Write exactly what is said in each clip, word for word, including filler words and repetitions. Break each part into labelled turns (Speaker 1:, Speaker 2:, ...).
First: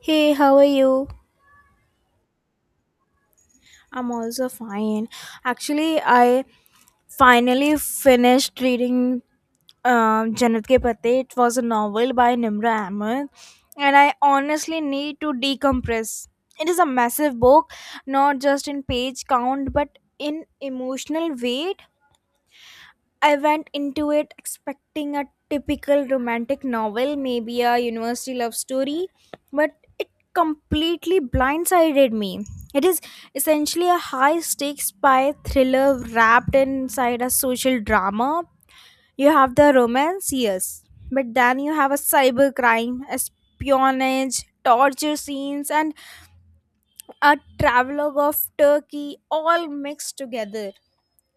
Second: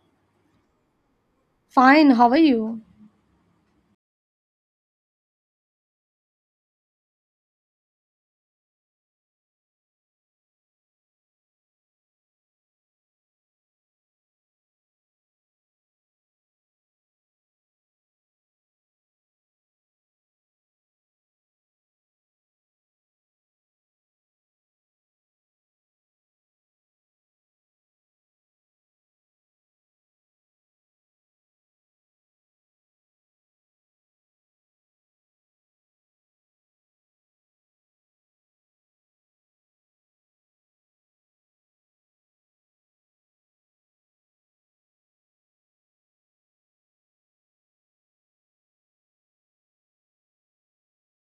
Speaker 1: Hey, how are you?
Speaker 2: Fine, how are you?
Speaker 1: I'm also fine. Actually, I finally finished reading um, Jannat Ke Pate. It was a novel by Nimra Ahmed, and I honestly need to decompress. It is a massive book, not just in page count, but in emotional weight. I went into it expecting a typical romantic novel, maybe a university love story, but it completely blindsided me. It is essentially a high stakes spy thriller wrapped inside a social drama. You have the romance, yes, but then you have a cybercrime, espionage, torture scenes, and a travelogue of Turkey all mixed together.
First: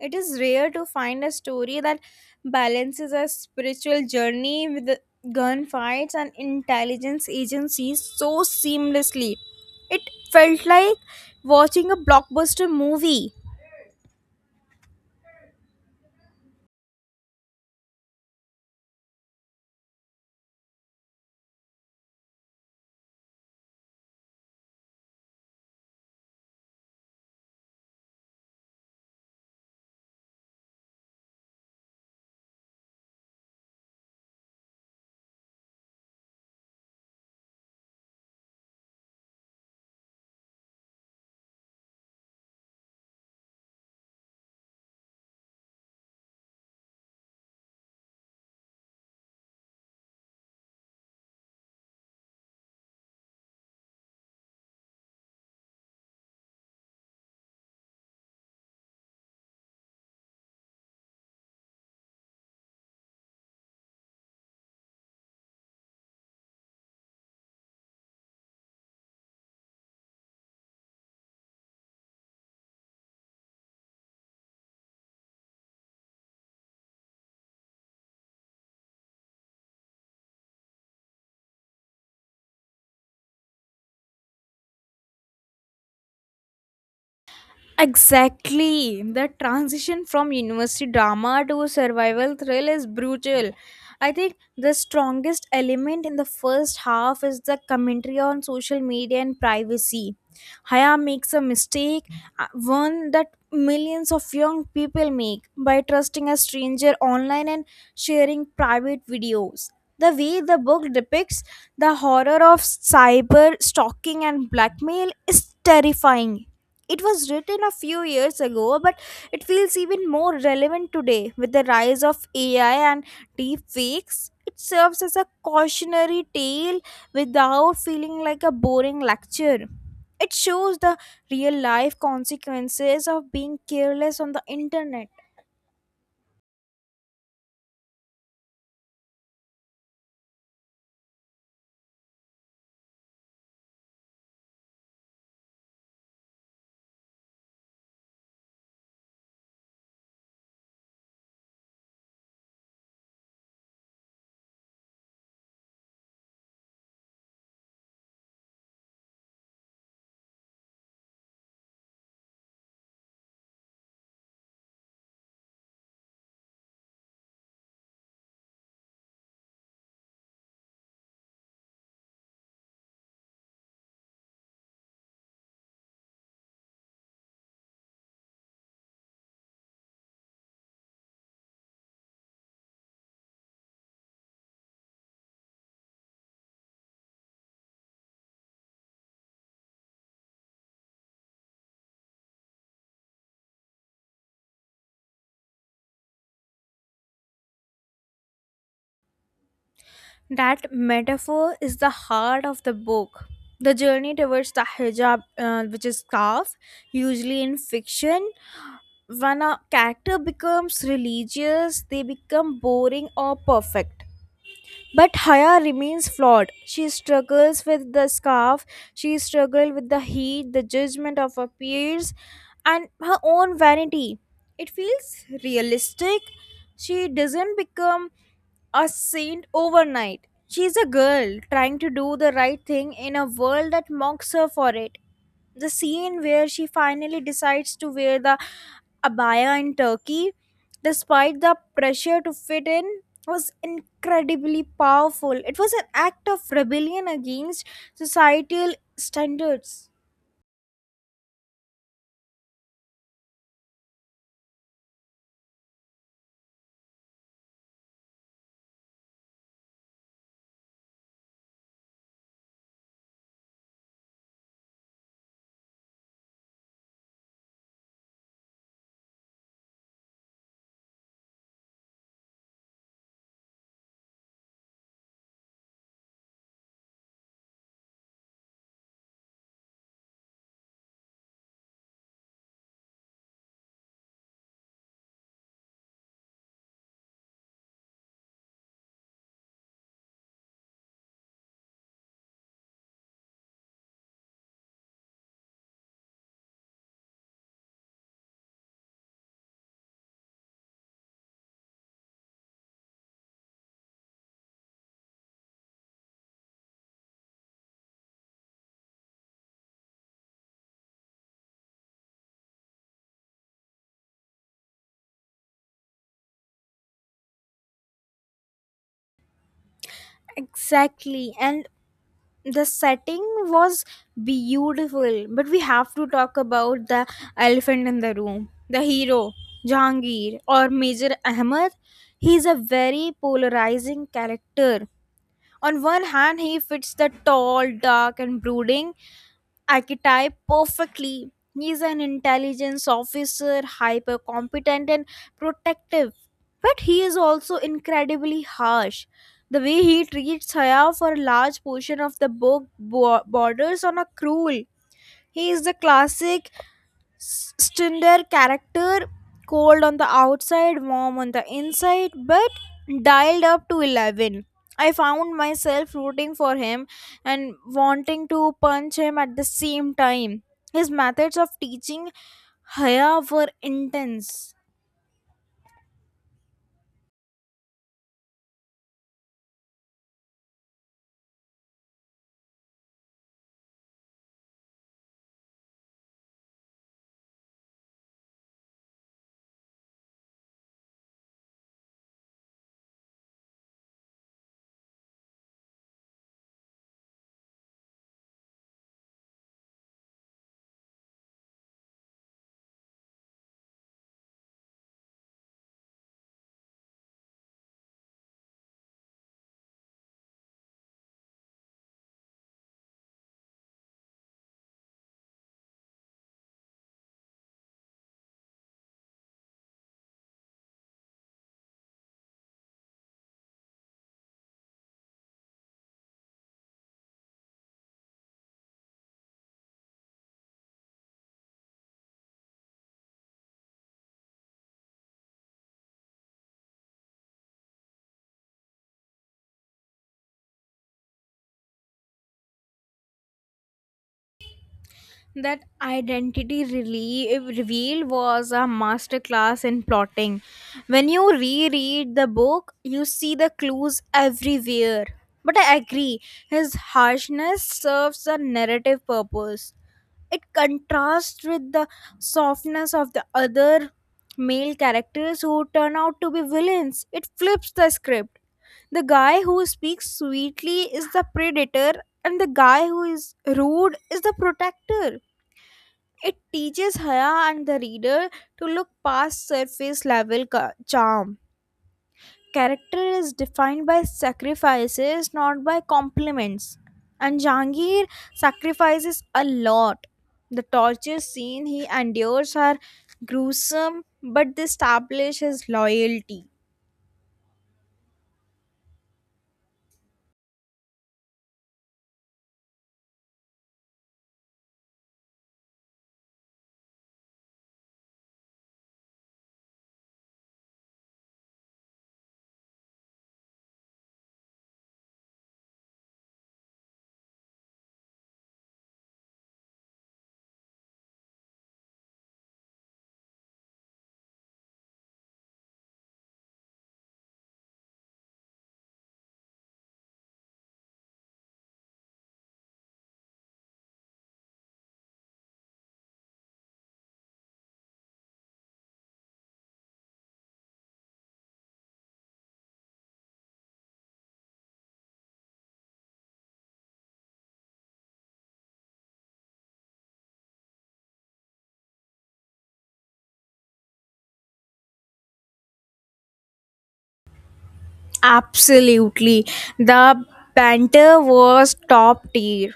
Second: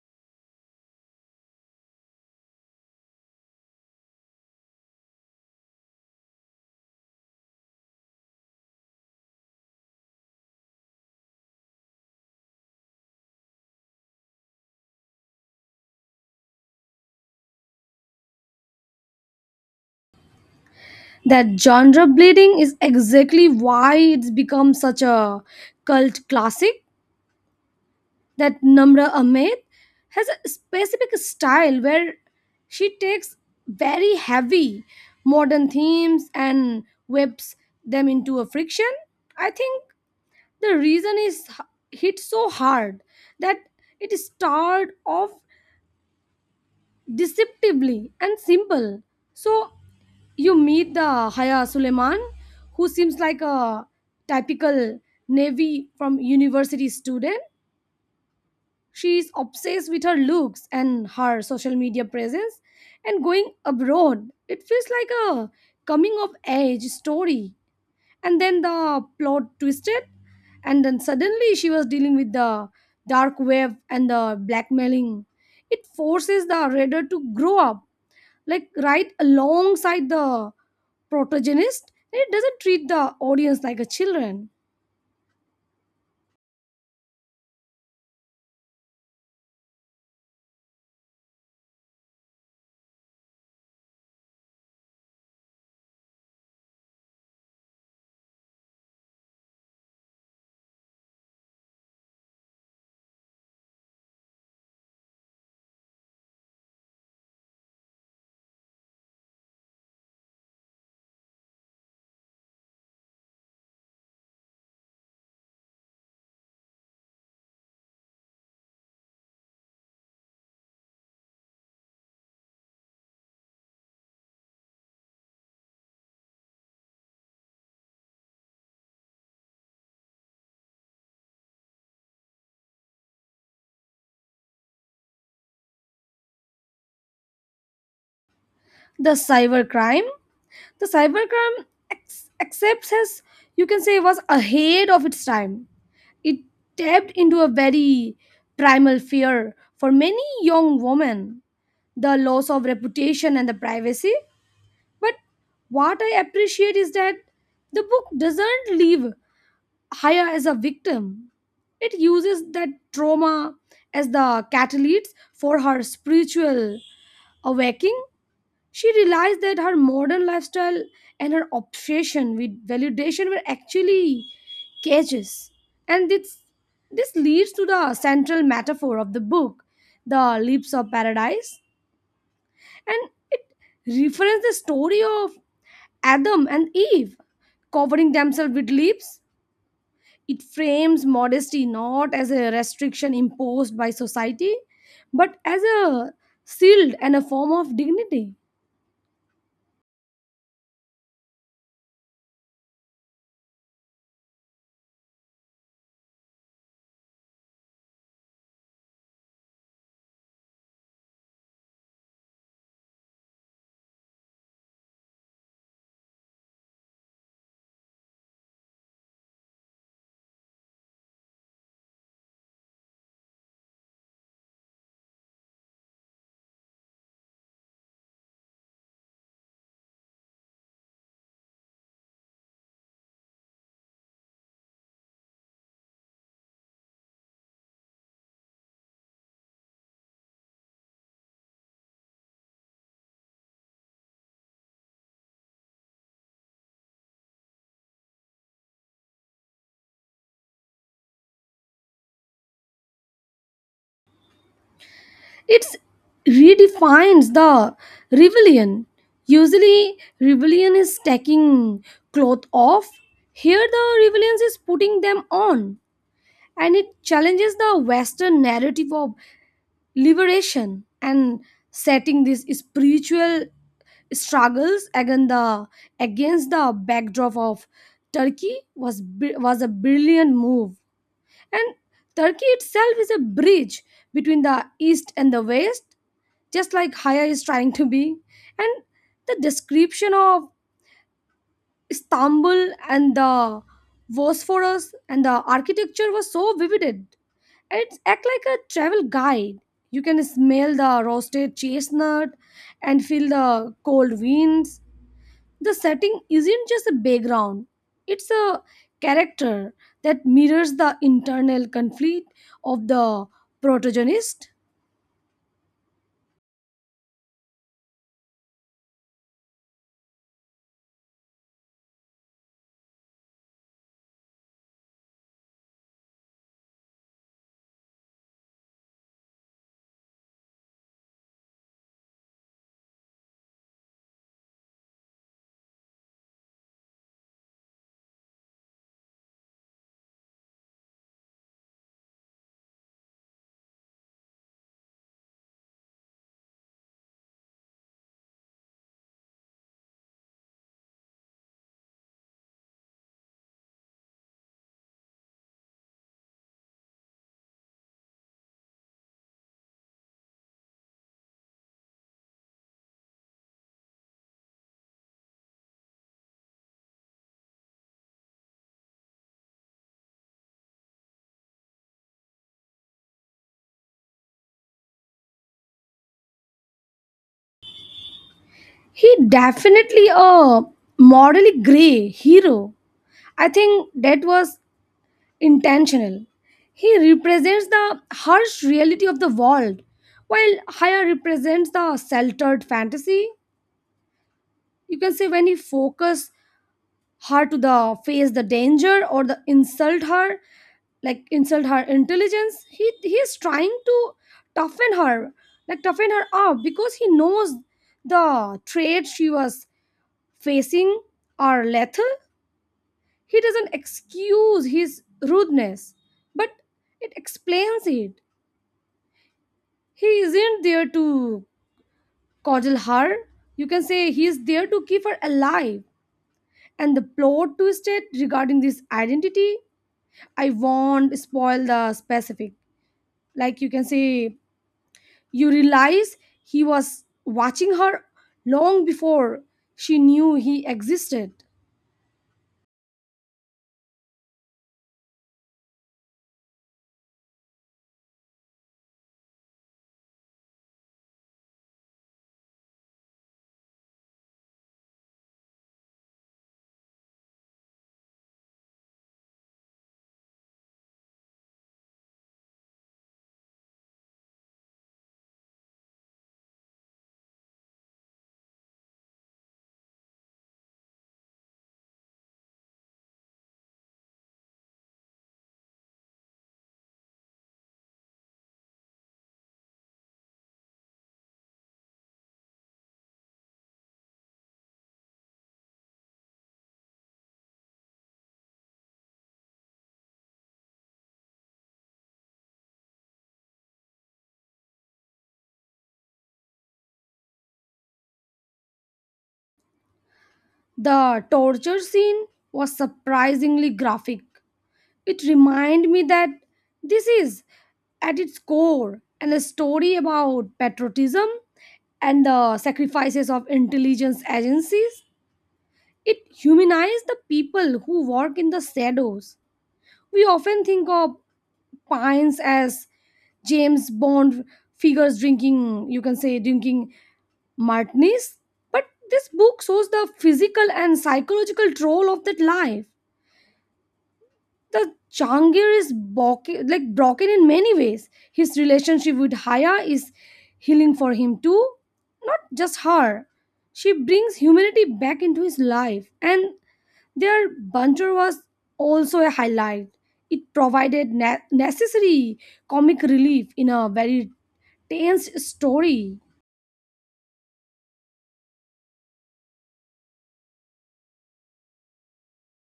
Speaker 1: It is rare to find a story that balances a spiritual journey with the gunfights and intelligence agencies so seamlessly. It felt like watching a blockbuster movie.
Speaker 2: That genre bleeding is exactly why it's become such a cult classic. That Namra Ahmed has a specific style where she takes very heavy modern themes and whips them into a friction. I think the reason is h- hit so hard that it started off deceptively and simple. So you meet the Haya Suleiman, who seems like a typical Navy from university student. She is obsessed with her looks and her social media presence and going abroad. It feels like a coming of age story. And then the plot twisted, and then suddenly she was dealing with the dark web and the blackmailing. It forces the reader to grow up like right alongside the protagonist. It doesn't treat the audience like a children.
Speaker 1: Exactly. The transition from university drama to survival thrill is brutal. I think the strongest element in the first half is the commentary on social media and privacy. Haya makes a mistake, uh, one that millions of young people make by trusting a stranger online and sharing private videos. The way the book depicts the horror of cyber stalking and blackmail is terrifying. It was written a few years ago, but it feels even more relevant today with the rise of A I and deep fakes. It serves as a cautionary tale without feeling like a boring lecture. It shows the real life consequences of being careless on the internet.
Speaker 2: The cybercrime the cybercrime ex- accepts as you can say was ahead of its time. It tapped into a very primal fear for many young women, the loss of reputation and the privacy. But what I appreciate is that the book doesn't leave Haya as a victim. It uses that trauma as the catalyst for her spiritual awakening. She realized that her modern lifestyle and her obsession with validation were actually cages. And this, this leads to the central metaphor of the book, the leaps of paradise. And it references the story of Adam and Eve covering themselves with leaves. It frames modesty not as a restriction imposed by society, but as a shield and a form of dignity.
Speaker 1: That metaphor is the heart of the book. The journey towards the hijab, uh, which is scarf, usually in fiction, when a character becomes religious, they become boring or perfect. But Haya remains flawed. She struggles with the scarf, she struggles with the heat, the judgment of her peers, and her own vanity. It feels realistic. She doesn't become a saint overnight. She's a girl trying to do the right thing in a world that mocks her for it. The scene where she finally decides to wear the abaya in Turkey, despite the pressure to fit in, was incredibly powerful. It was an act of rebellion against societal standards.
Speaker 2: It redefines the rebellion. Usually, rebellion is taking clothes off. Here, the rebellion is putting them on, and it challenges the Western narrative of liberation, and setting these spiritual struggles against the against the backdrop of Turkey was br- was a brilliant move. And Turkey itself is a bridge between the east and the west, just like Haya is trying to be. And the description of Istanbul and the Bosphorus and the architecture was so vivid, it's act like a travel guide. You can smell the roasted chestnut and feel the cold winds. The setting isn't just a background, it's a character that mirrors the internal conflict of the protagonist.
Speaker 1: Exactly. And the setting was beautiful. But we have to talk about the elephant in the room, the hero, Jahangir, or Major Ahmed. He is a very polarizing character. On one hand, he fits the tall, dark, and brooding archetype perfectly. He's an intelligence officer, hyper competent and protective, but he is also incredibly harsh. The way he treats Haya for a large portion of the book bo- borders on a cruel. He is the classic Stinder character, cold on the outside, warm on the inside, but dialed up to eleven. I found myself rooting for him and wanting to punch him at the same time. His methods of teaching Haya were intense.
Speaker 2: He definitely a morally gray hero. I think that was intentional. He represents the harsh reality of the world, while Haya represents the sheltered fantasy. You can say when he focus her to the face the danger or the insult her, like insult her intelligence, he he is trying to toughen her, like toughen her up because he knows the traits she was facing are lethal. He doesn't excuse his rudeness, but it explains it. He isn't there to coddle her. You can say he is there to keep her alive. And the plot twisted regarding this identity, I won't spoil the specific. Like you can say, you realize he was watching her long before she knew he existed.
Speaker 1: That identity relief, reveal was a masterclass in plotting. When you reread the book, you see the clues everywhere. But I agree, his harshness serves a narrative purpose. It contrasts with the softness of the other male characters who turn out to be villains. It flips the script. The guy who speaks sweetly is the predator, and the guy who is rude is the protector. It teaches Haya and the reader to look past surface level ca- charm. Character is defined by sacrifices, not by compliments. And Jangir sacrifices a lot. The torture scene he endures are gruesome, but they establish his loyalty.
Speaker 2: The torture scene was surprisingly graphic. It reminded me that this is, at its core, and a story about patriotism and the sacrifices of intelligence agencies. It humanized the people who work in the shadows. We often think of Pines as James Bond figures drinking, you can say, drinking martinis. But this book shows the physical and psychological toll of that life. The Jahangir is broken, like broken in many ways. His relationship with Haya is healing for him too, not just her. She brings humanity back into his life, and their banter was also a highlight. It provided ne- necessary comic relief in a very tense story.
Speaker 1: Absolutely. The banter was top tier.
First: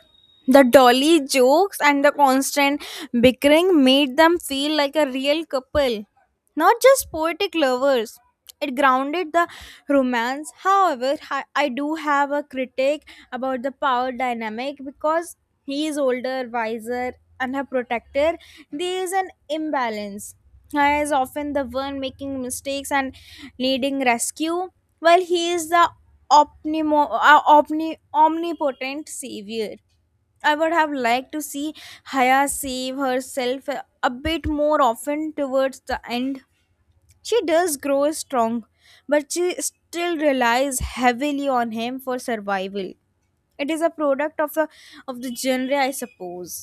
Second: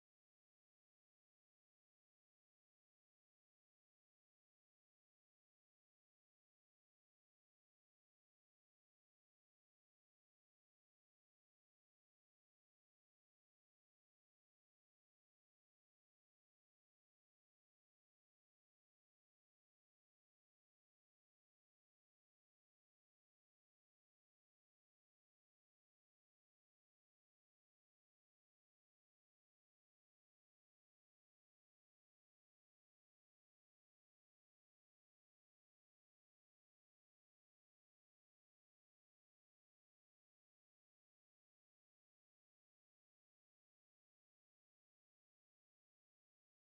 Speaker 1: The dolly jokes and the constant bickering made them feel like a real couple, not just poetic lovers. It grounded the romance. However, I I do have a critique about the power dynamic because he is older, wiser, and her protector. There is an imbalance. He is often the one making mistakes and needing rescue. Well, he is the omnimo- uh, omni- omnipotent savior. I would have liked to see Haya save herself a a bit more often towards the end. She does grow strong, but she still relies heavily on him for survival. It is a product of the of the genre, I suppose.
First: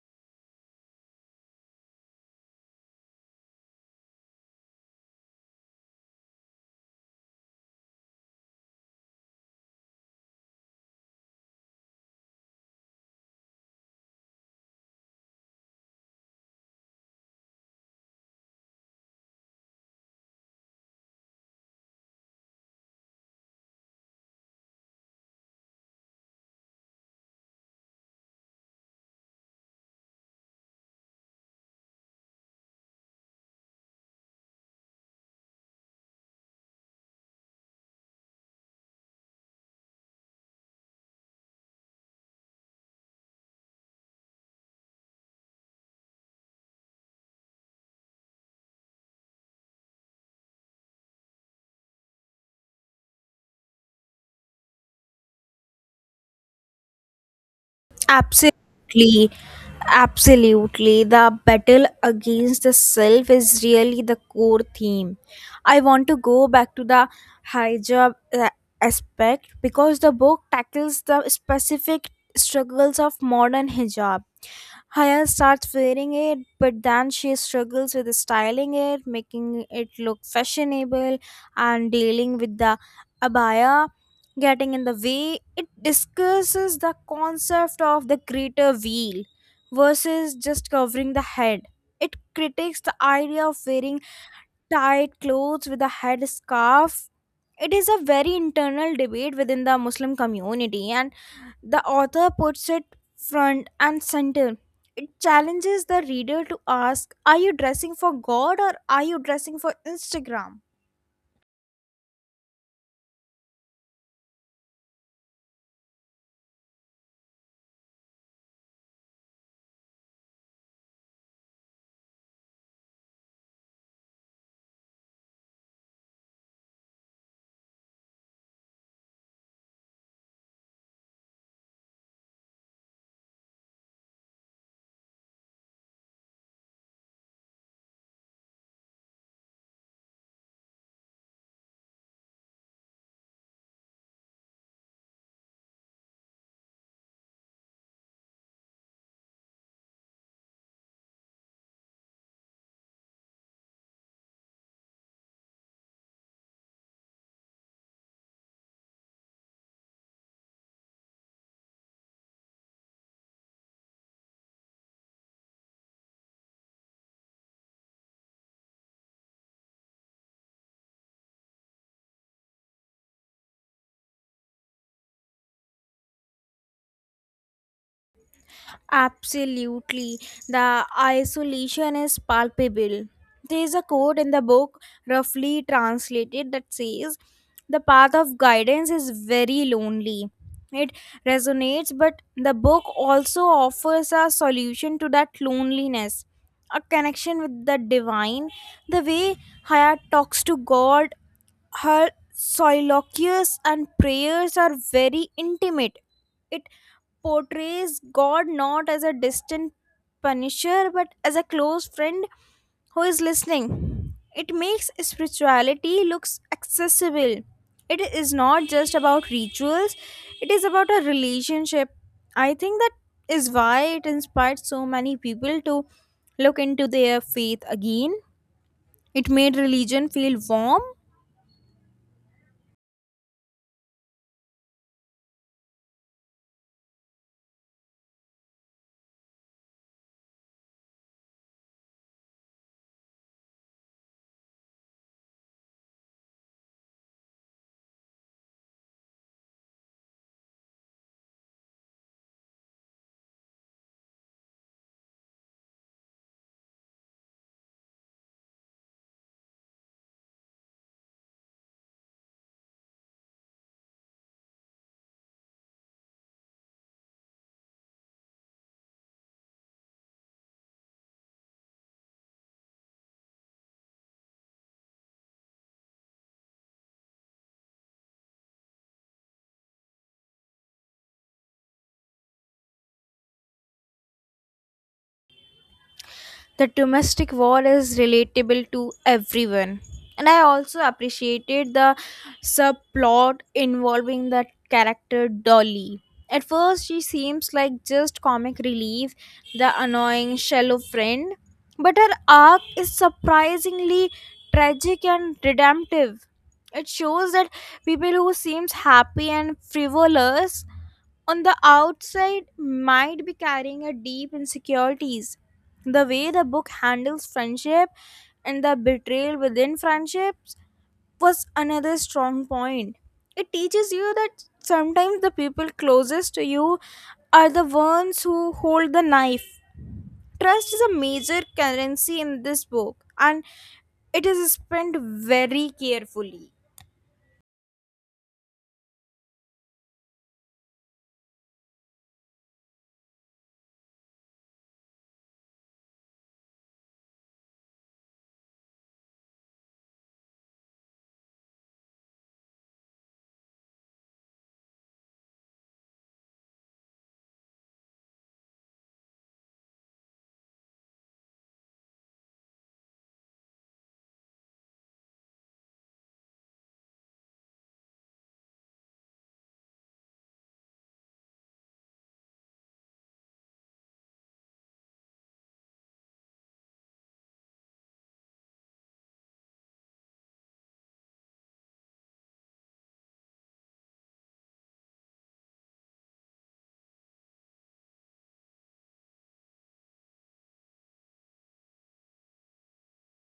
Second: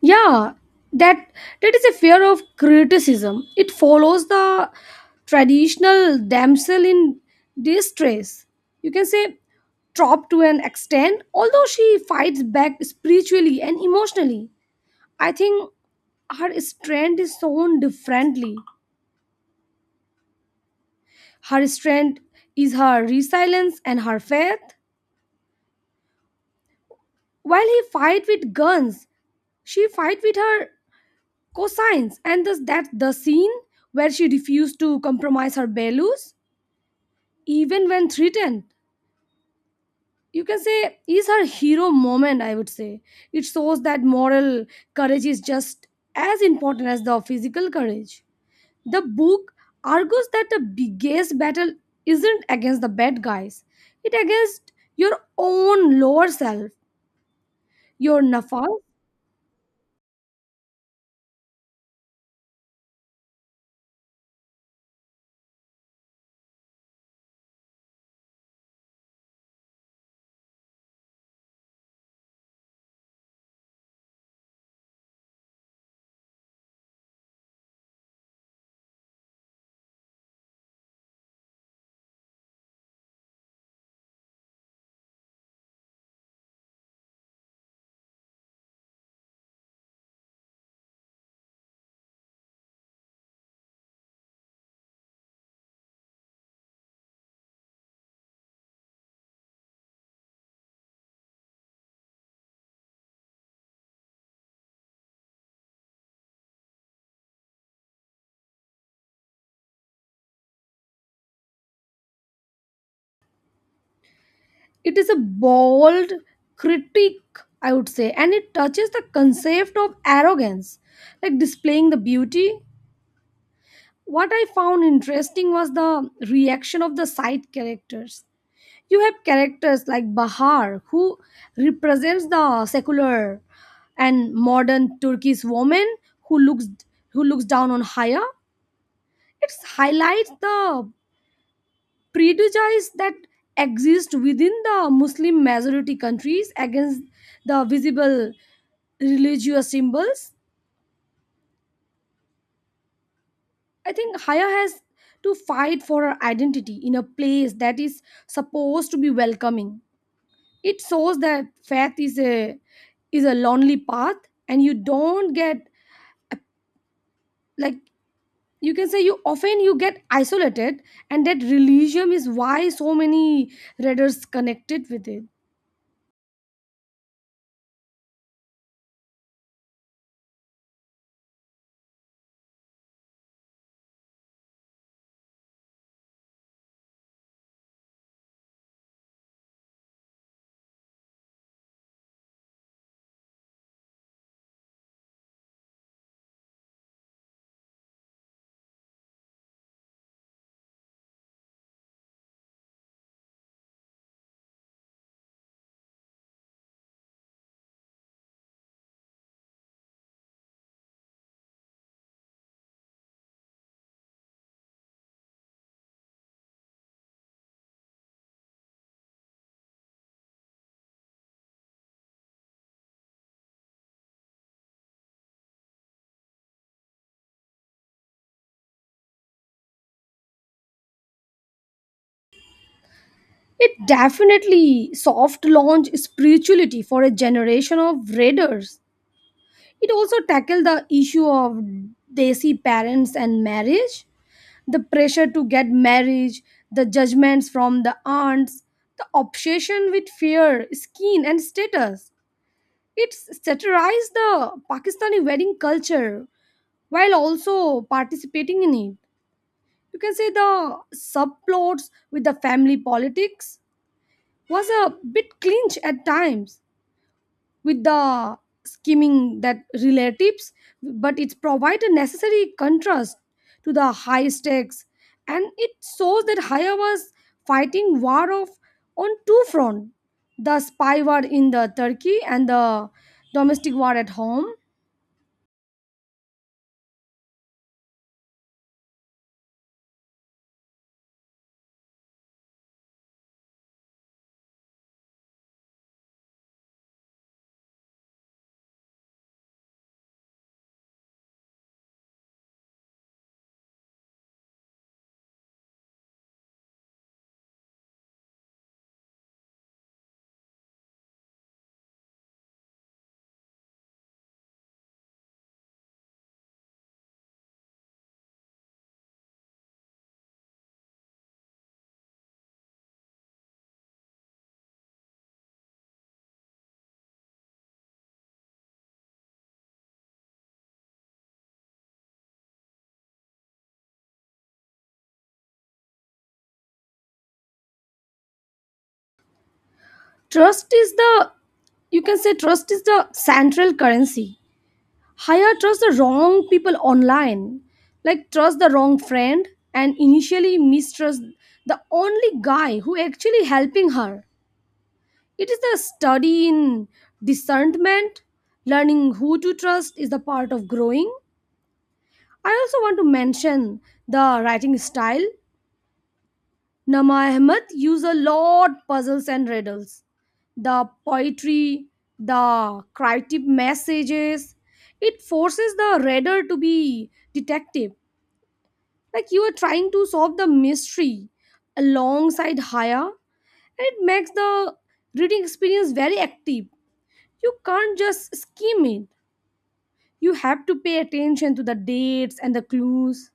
Speaker 2: Yeah, that that is a fear of criticism. It follows the traditional damsel in distress. You can say trope to an extent, although she fights back spiritually and emotionally. I think her strength is shown differently. Her strength is her resilience and her faith. While he fight with guns, she fight with her Cosines, and thus that the scene where she refused to compromise her values even when threatened, you can say is her hero moment, I would say. It shows that moral courage is just as important as the physical courage. The book argues that the biggest battle isn't against the bad guys, it against your own lower self, your nafas.
Speaker 1: Absolutely, absolutely. The battle against the self is really the core theme. I want to go back to the hijab uh, aspect because the book tackles the specific struggles of modern hijab. Haya starts wearing it, but then she struggles with styling it, making it look fashionable, and dealing with the abaya getting in the way. It discusses the concept of the greater wheel versus just covering the head. It critiques the idea of wearing tight clothes with a head scarf. It is a very internal debate within the Muslim community, and the author puts it front and center. It challenges the reader to ask, are you dressing for God or are you dressing for Instagram?
Speaker 2: It is a bold critique, I would say, and it touches the concept of arrogance, like displaying the beauty. What I found interesting was the reaction of the side characters. You have characters like Bahar, who represents the secular and modern Turkish woman, who looks who looks down on Haya. It highlights the prejudice that exist within the Muslim majority countries against the visible religious symbols. I think Haya has to fight for her identity in a place that is supposed to be welcoming. It shows that faith is a is a lonely path, and you don't get, like you can say, you often you get isolated. And that religion is why so many readers connected with it.
Speaker 1: Absolutely. The isolation is palpable. There is a quote in the book, roughly translated, that says, the path of guidance is very lonely. It resonates, but the book also offers a solution to that loneliness, a connection with the divine. The way Haya talks to God, her soliloquies and prayers are very intimate. It portrays God not as a distant punisher but as a close friend who is listening. It makes spirituality looks accessible. It is not just about rituals, it is about a relationship. I think that is why it inspired so many people to look into their faith again. It made religion feel warm.
Speaker 2: It definitely soft launch spirituality for a generation of readers. It also tackled the issue of desi parents and marriage, the pressure to get married, the judgments from the aunts, the obsession with fear, skin, and status. It satirized the Pakistani wedding culture while also participating in it. You can say the subplots with the family politics was a bit clinch at times, with the skimming that relatives, but it provides a necessary contrast to the high stakes. And it shows that Haya was fighting war of on two fronts: the spy war in the Turkey and the domestic war at home.
Speaker 1: The domestic war is relatable to everyone. And I also appreciated the subplot involving the character Dolly. At first, she seems like just comic relief, the annoying, shallow friend. But her arc is surprisingly tragic and redemptive. It shows that people who seems happy and frivolous on the outside might be carrying a deep insecurities. The way the book handles friendship and the betrayal within friendships was another strong point. It teaches you that sometimes the people closest to you are the ones who hold the knife. Trust is a major currency in this book and it is spent very carefully.
Speaker 2: Trust is the, you can say, trust is the central currency. Higher trust the wrong people online, like trust the wrong friend, and initially mistrust the only guy who actually helping her. It is the study in discernment, learning who to trust is the part of growing. I also want to mention the writing style. Nama Ahmed use a lot puzzles and riddles. The poetry, the creative messages, it forces the reader to be detective, like you are trying to solve the mystery alongside Haya. And it makes the reading experience very active. You can't just skim it, you have to pay attention to the dates and the clues.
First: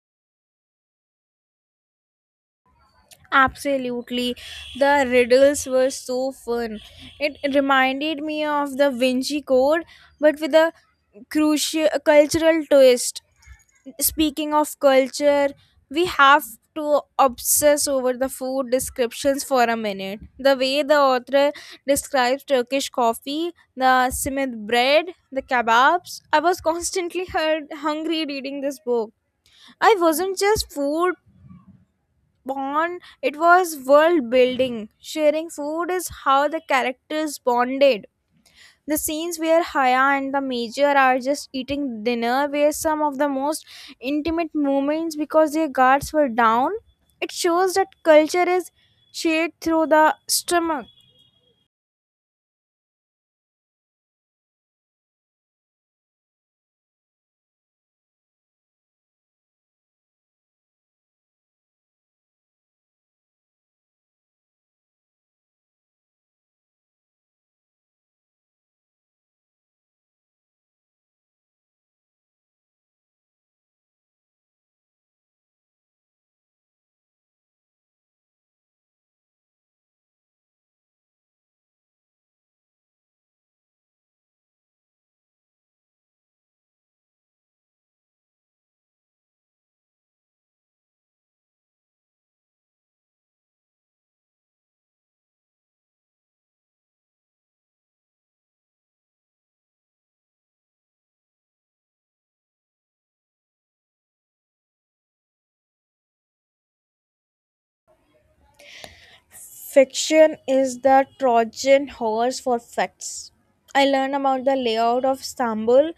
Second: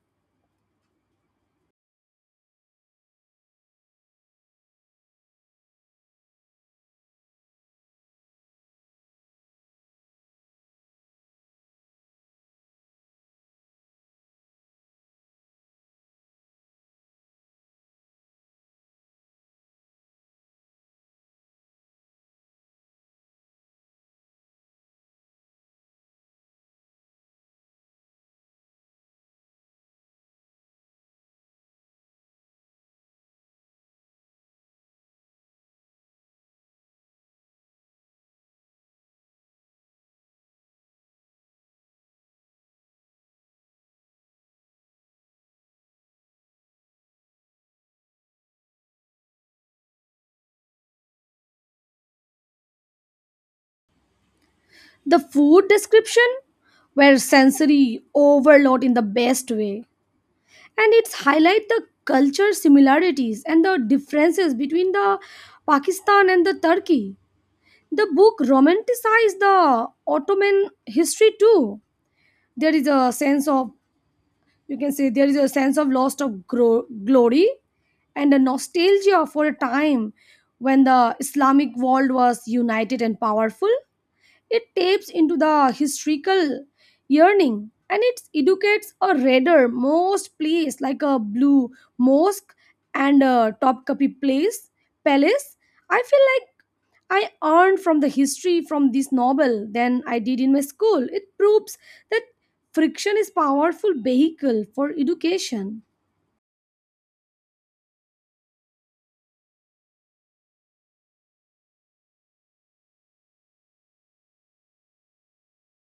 Speaker 1: Absolutely. The riddles were so fun. It reminded me of the Vinci Code, but with a crucial cultural twist. Speaking of culture, we have to obsess over the food descriptions for a minute. The way the author describes Turkish coffee, the simit bread, the kebabs, I was constantly hur- hungry reading this book. I wasn't just food bond, it was world building. Sharing food is how the characters bonded. The scenes where Haya and the Major are just eating dinner were some of the most intimate moments because their guards were down. It shows that culture is shared through the stomach.
Speaker 2: The food description were sensory overload in the best way, and it's highlight the culture similarities and the differences between the Pakistan and the Turkey. The book romanticized the Ottoman history too. There is a sense of, you can say, there is a sense of loss of gro- glory and a nostalgia for a time when the Islamic world was united and powerful. It taps into the historical yearning, and it educates a reader most place like a Blue Mosque and a Topkapi place palace. I feel like I earned from the history from this novel than I did in my school. It proves that friction is powerful vehicle for education.
Speaker 1: Fiction is the Trojan horse for facts. I learned about the layout of Istanbul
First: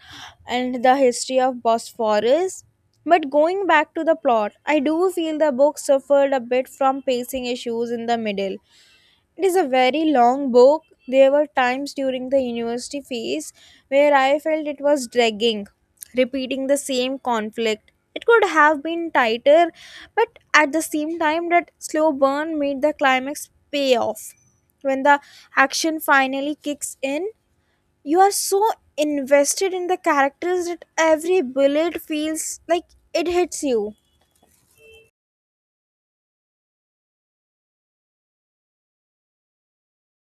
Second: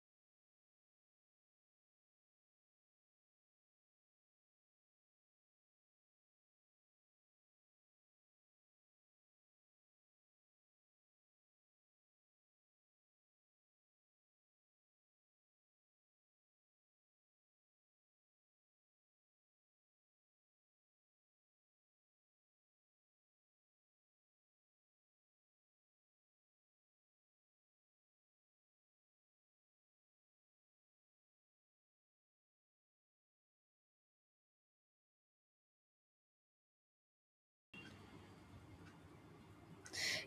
Speaker 1: and the history of Bosphorus. But going back to the plot, I do feel the book suffered a bit from pacing issues in the middle. It is a very long book. There were times during the university phase where I felt it was dragging, repeating the same conflict. It could have been tighter, but at the same time, that slow burn made the climax pay off. When the action finally kicks in, you are so invested in the characters that every bullet feels like it hits you.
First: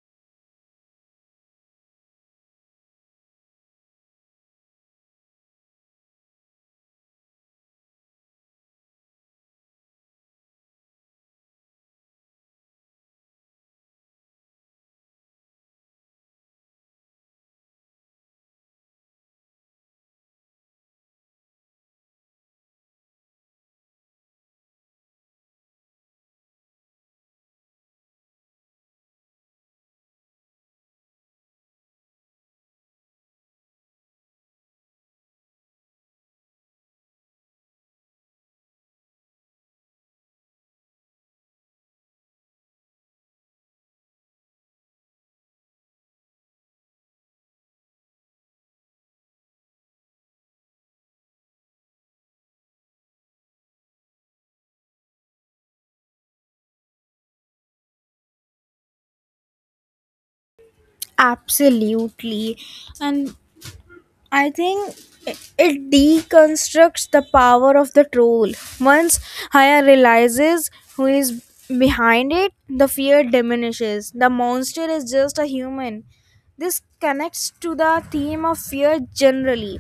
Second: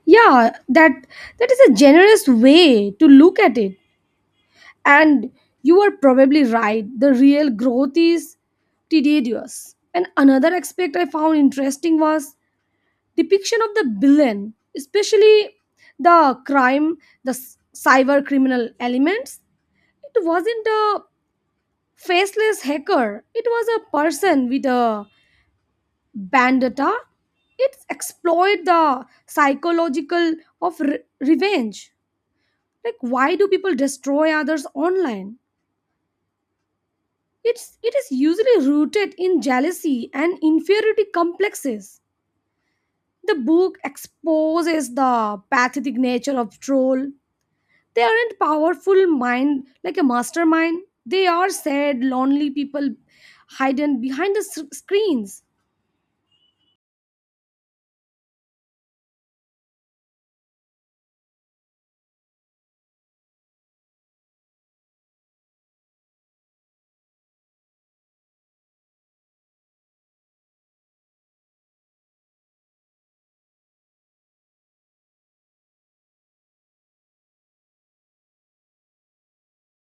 Speaker 2: Yeah, that that is a generous way to look at it. And you are probably right. The real growth is tedious. And another aspect I found interesting was depiction of the villain, especially the crime, the s- cyber criminal elements. It wasn't a faceless hacker. It was a person with a vendetta. It exploit the psychological of re- revenge. Like why do people destroy others online? It's it is usually rooted in jealousy and inferiority complexes. The book exposes the pathetic nature of troll. They aren't powerful mind like a mastermind. They are sad, lonely people hidden behind the s- screens.
Speaker 1: Absolutely. And I think i- it deconstructs the power of the troll. Once Haya realizes who is behind it, the fear diminishes. The monster is just a human. This connects to the theme of fear generally.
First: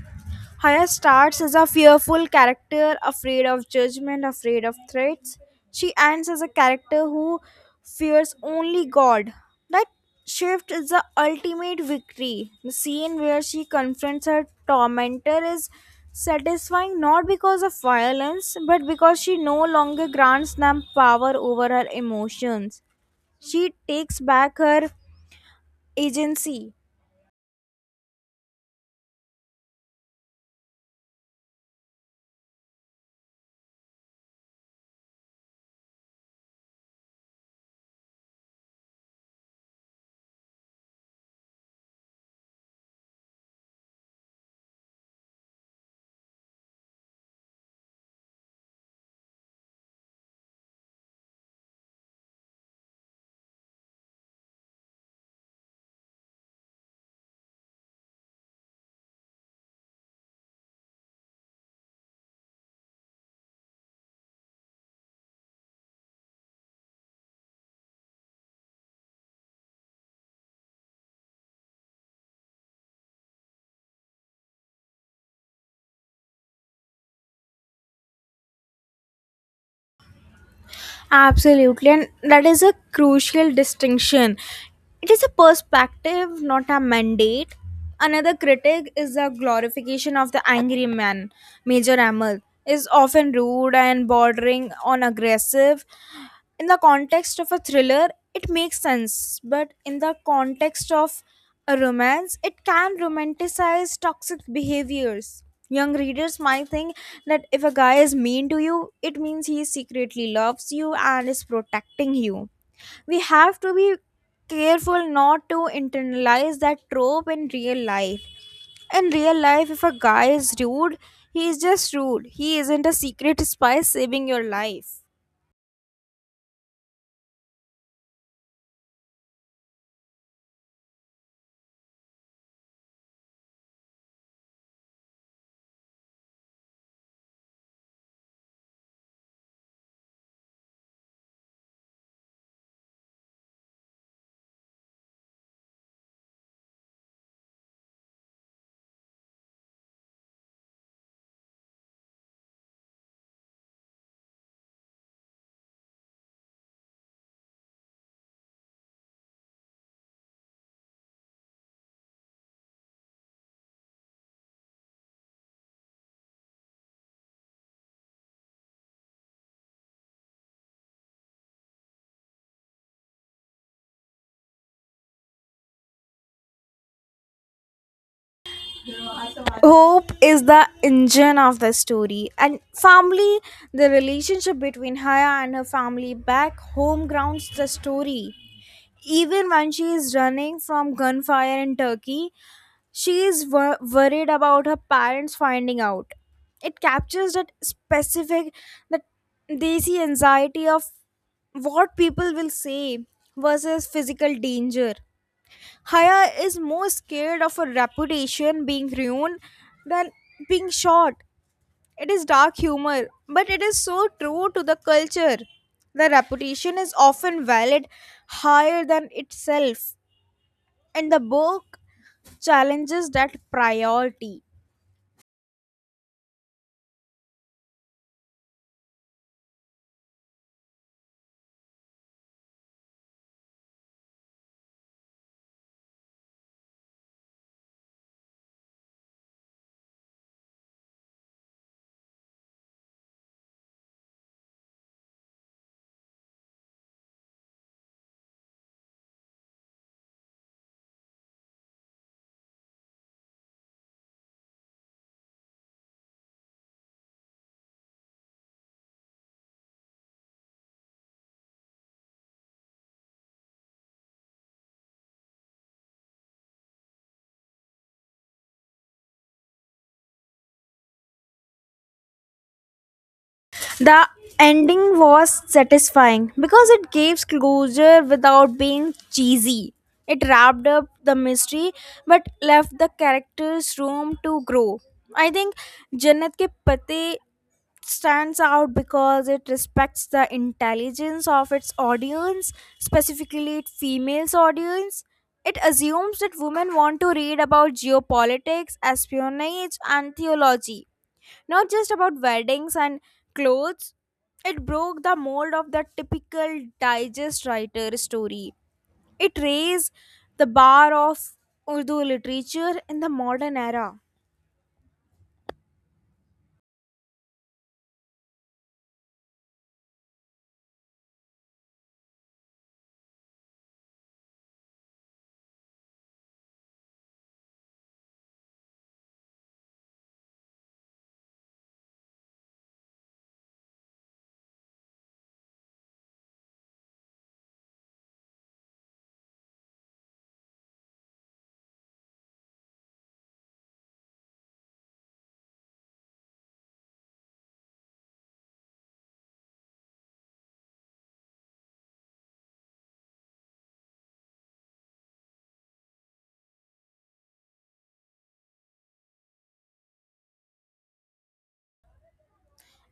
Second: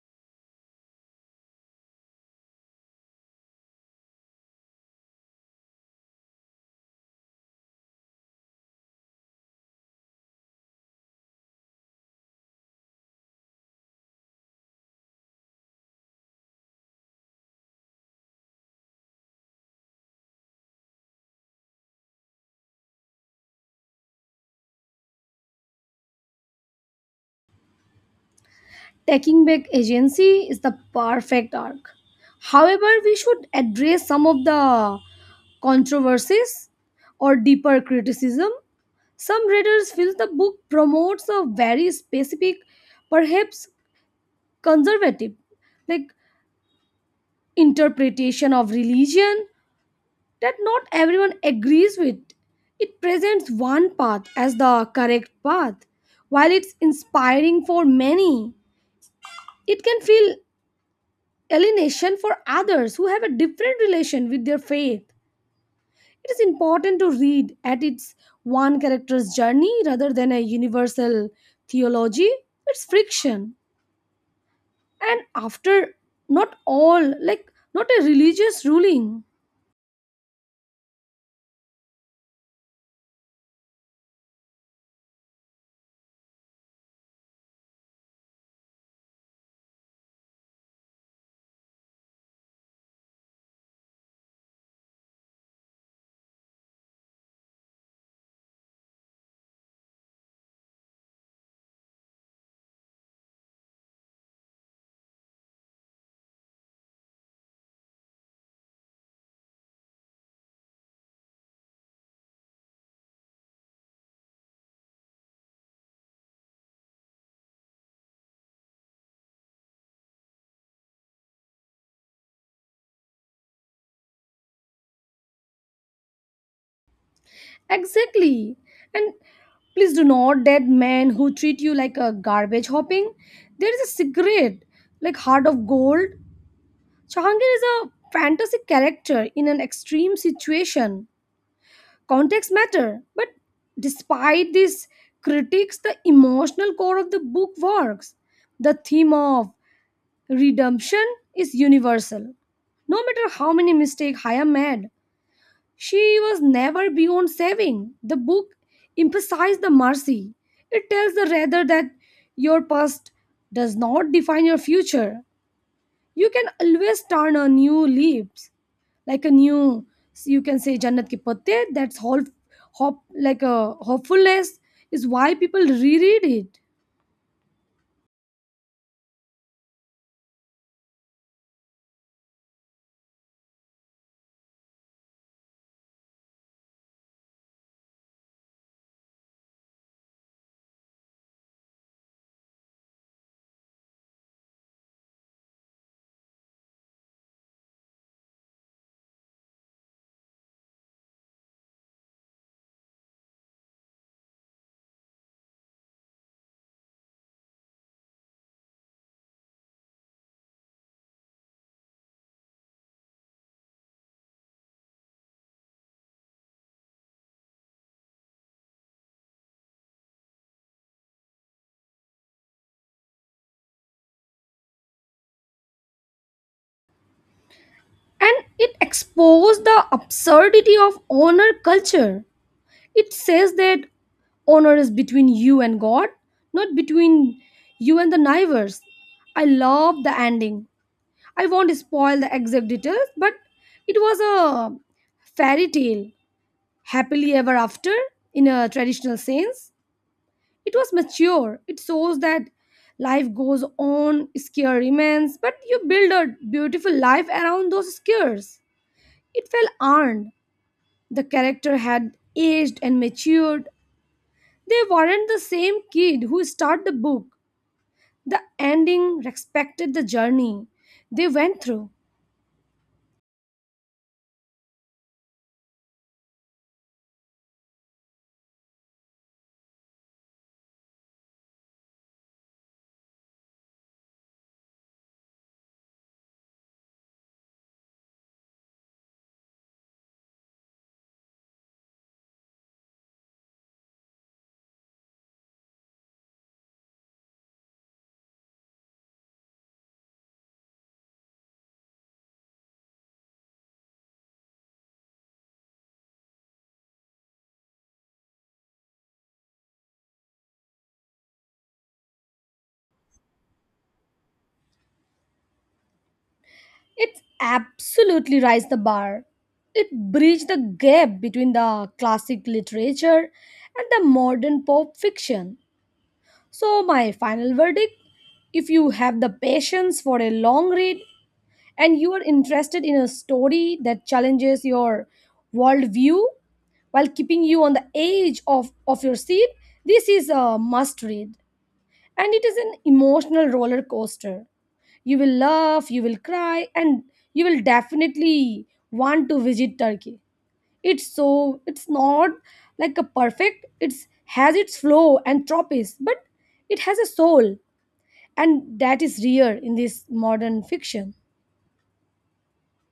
Speaker 1: Haya starts as a fearful character, afraid of judgment, afraid of threats. She ends as a character who fears only God. That shift is the ultimate victory. The scene where she confronts her tormentor is satisfying not because of violence, but because she no longer grants them power over her emotions. She takes back her agency.
Speaker 2: Taking back agency is the perfect arc. However, we should address some of the controversies or deeper criticism. Some readers feel the book promotes a very specific, perhaps conservative, like interpretation of religion that not everyone agrees with. It presents one path as the correct path, while it's inspiring for many. It can feel alienation for others who have a different relation with their faith. It is important to read at its one character's journey rather than a universal theology. It's friction. And after not all, like not a religious ruling.
Speaker 1: Absolutely, and that is a crucial distinction. It is a perspective, not a mandate. Another critic is the glorification of the angry man, Major Amal, is often rude and bordering on aggressive. In the context of a thriller, it makes sense, but in the context of a romance, it can romanticize toxic behaviors. Young readers might think that if a guy is mean to you, it means he secretly loves you and is protecting you. We have to be careful not to internalize that trope in real life. In real life, if a guy is rude, he is just rude. He isn't a secret spy saving your life.
Speaker 2: Exactly. And please do not that men who treat you like a garbage hopping. There is a secret, like heart of gold. Jahangir is a fantasy character in an extreme situation. Context matter, but despite these critics, the emotional core of the book works. The theme of redemption is universal. No matter how many mistakes Haya made, she was never beyond saving. The book emphasizes the mercy. It tells the reader that your past does not define your future. You can always turn a new leaf, like a new, you can say, jannat ki patte. That's hope, hope, like a hopefulness, is why people reread it.
Speaker 1: Hope is the engine of the story, and family, the relationship between Haya and her family back home grounds the story. Even when she is running from gunfire in Turkey, she is wor- worried about her parents finding out. It captures that specific, that desi anxiety of what people will say versus physical danger. Haya is more scared of her reputation being ruined than being shot. It is dark humor, but it is so true to the culture. The reputation is often valued higher than itself, and the book challenges that priority.
Speaker 2: And it exposed the absurdity of honor culture. It says that honor is between you and God, not between you and the neighbors. I love the ending. I won't spoil the exact details, but it was a fairy tale happily ever after in a traditional sense. It was mature. It shows that life goes on, scare remains, but you build a beautiful life around those scares. It felt earned. The character had aged and matured. They weren't the same kid who started the book. The ending respected the journey they went through.
Speaker 1: The ending was satisfying because it gave closure without being cheesy. It wrapped up the mystery but left the characters room to grow. I think Jannat Ke Pate stands out because it respects the intelligence of its audience, specifically its female's audience. It assumes that women want to read about geopolitics, espionage, and theology, not just about weddings and clothes. It broke the mold of the typical digest writer story. It raised the bar of Urdu literature in the modern era.
Speaker 2: It absolutely raised the bar. It bridged the gap between the classic literature and the modern pop fiction. So, my final verdict, if you have the patience for a long read and you are interested in a story that challenges your worldview while keeping you on the edge of, of your seat, this is a must read. And it is an emotional roller coaster. You will laugh, you will cry, and you will definitely want to visit Turkey. It's so, it's not like a perfect, it's has its flow and tropes, but it has a soul, and that is rare in this modern fiction.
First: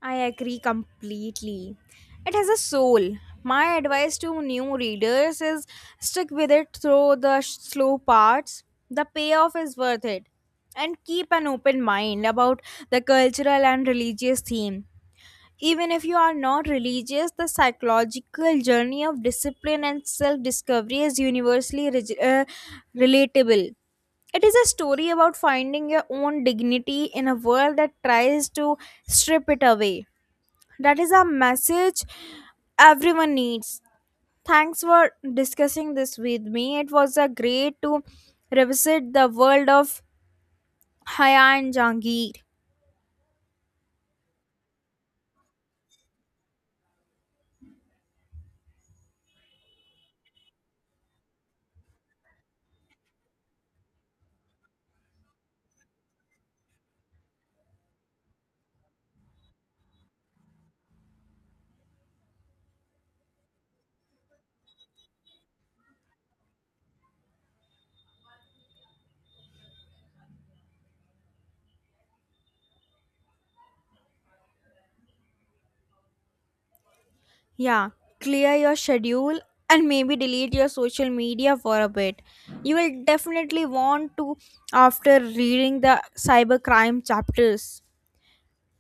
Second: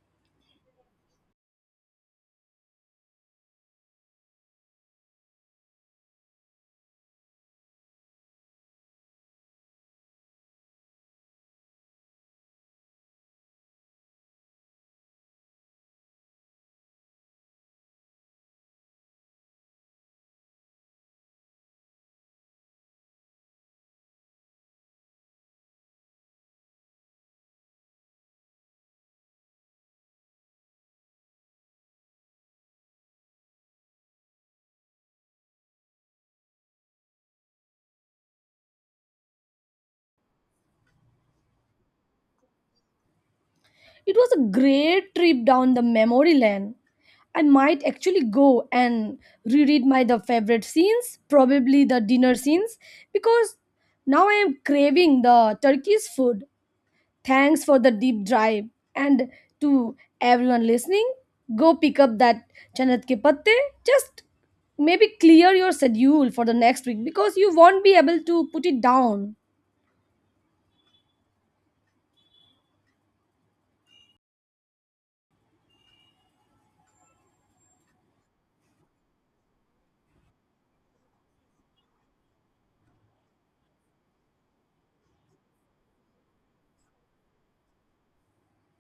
Speaker 1: I agree completely. It has a soul. My advice to new readers is stick with it through the sh- slow parts. The payoff is worth it. And keep an open mind about the cultural and religious theme. Even if you are not religious, the psychological journey of discipline and self discovery is universally reg- uh, relatable. It is a story about finding your own dignity in a world that tries to strip it away. That is a message everyone needs. Thanks for discussing this with me. It was a great to revisit the world of Haya and Jangir.
Speaker 2: It was a great trip down the memory lane. I might actually go and reread my the favorite scenes, probably the dinner scenes, because now I am craving the Turkish food. Thanks for the deep drive, and to everyone listening, go pick up that Janat ke patte. Just maybe clear your schedule for the next week because you won't be able to put it down.
Speaker 1: Yeah, clear your schedule and maybe delete your social media for a bit. You will definitely want to after reading the cybercrime chapters.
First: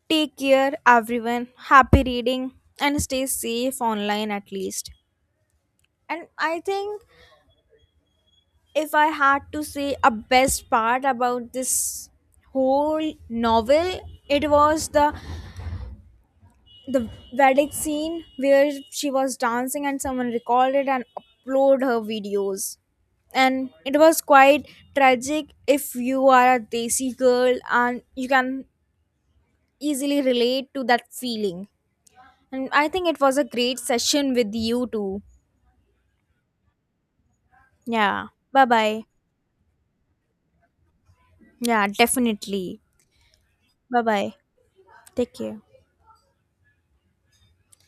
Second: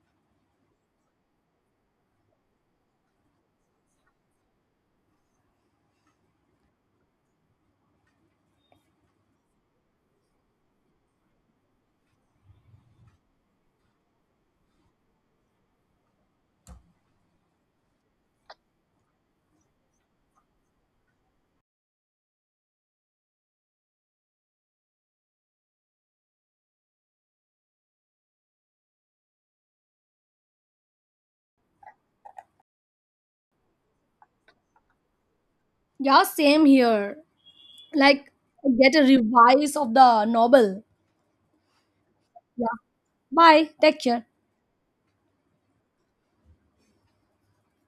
Speaker 1: Take care, everyone. Happy reading and stay safe online at least. And I think if I had to say a best part about this whole novel, it was the the wedding scene where she was dancing and someone recorded it and uploaded her videos, and it was quite tragic. If you are a desi girl and you can easily relate to that feeling. And I think it was a great session with you too.
Speaker 2: Yeah, same here.
Speaker 1: Yeah,
Speaker 2: Like,
Speaker 1: bye
Speaker 2: get a
Speaker 1: bye.
Speaker 2: revise of the novel.
Speaker 1: Yeah,
Speaker 2: Yeah,
Speaker 1: definitely.
Speaker 2: bye, take
Speaker 1: Bye
Speaker 2: care.
Speaker 1: bye, take care.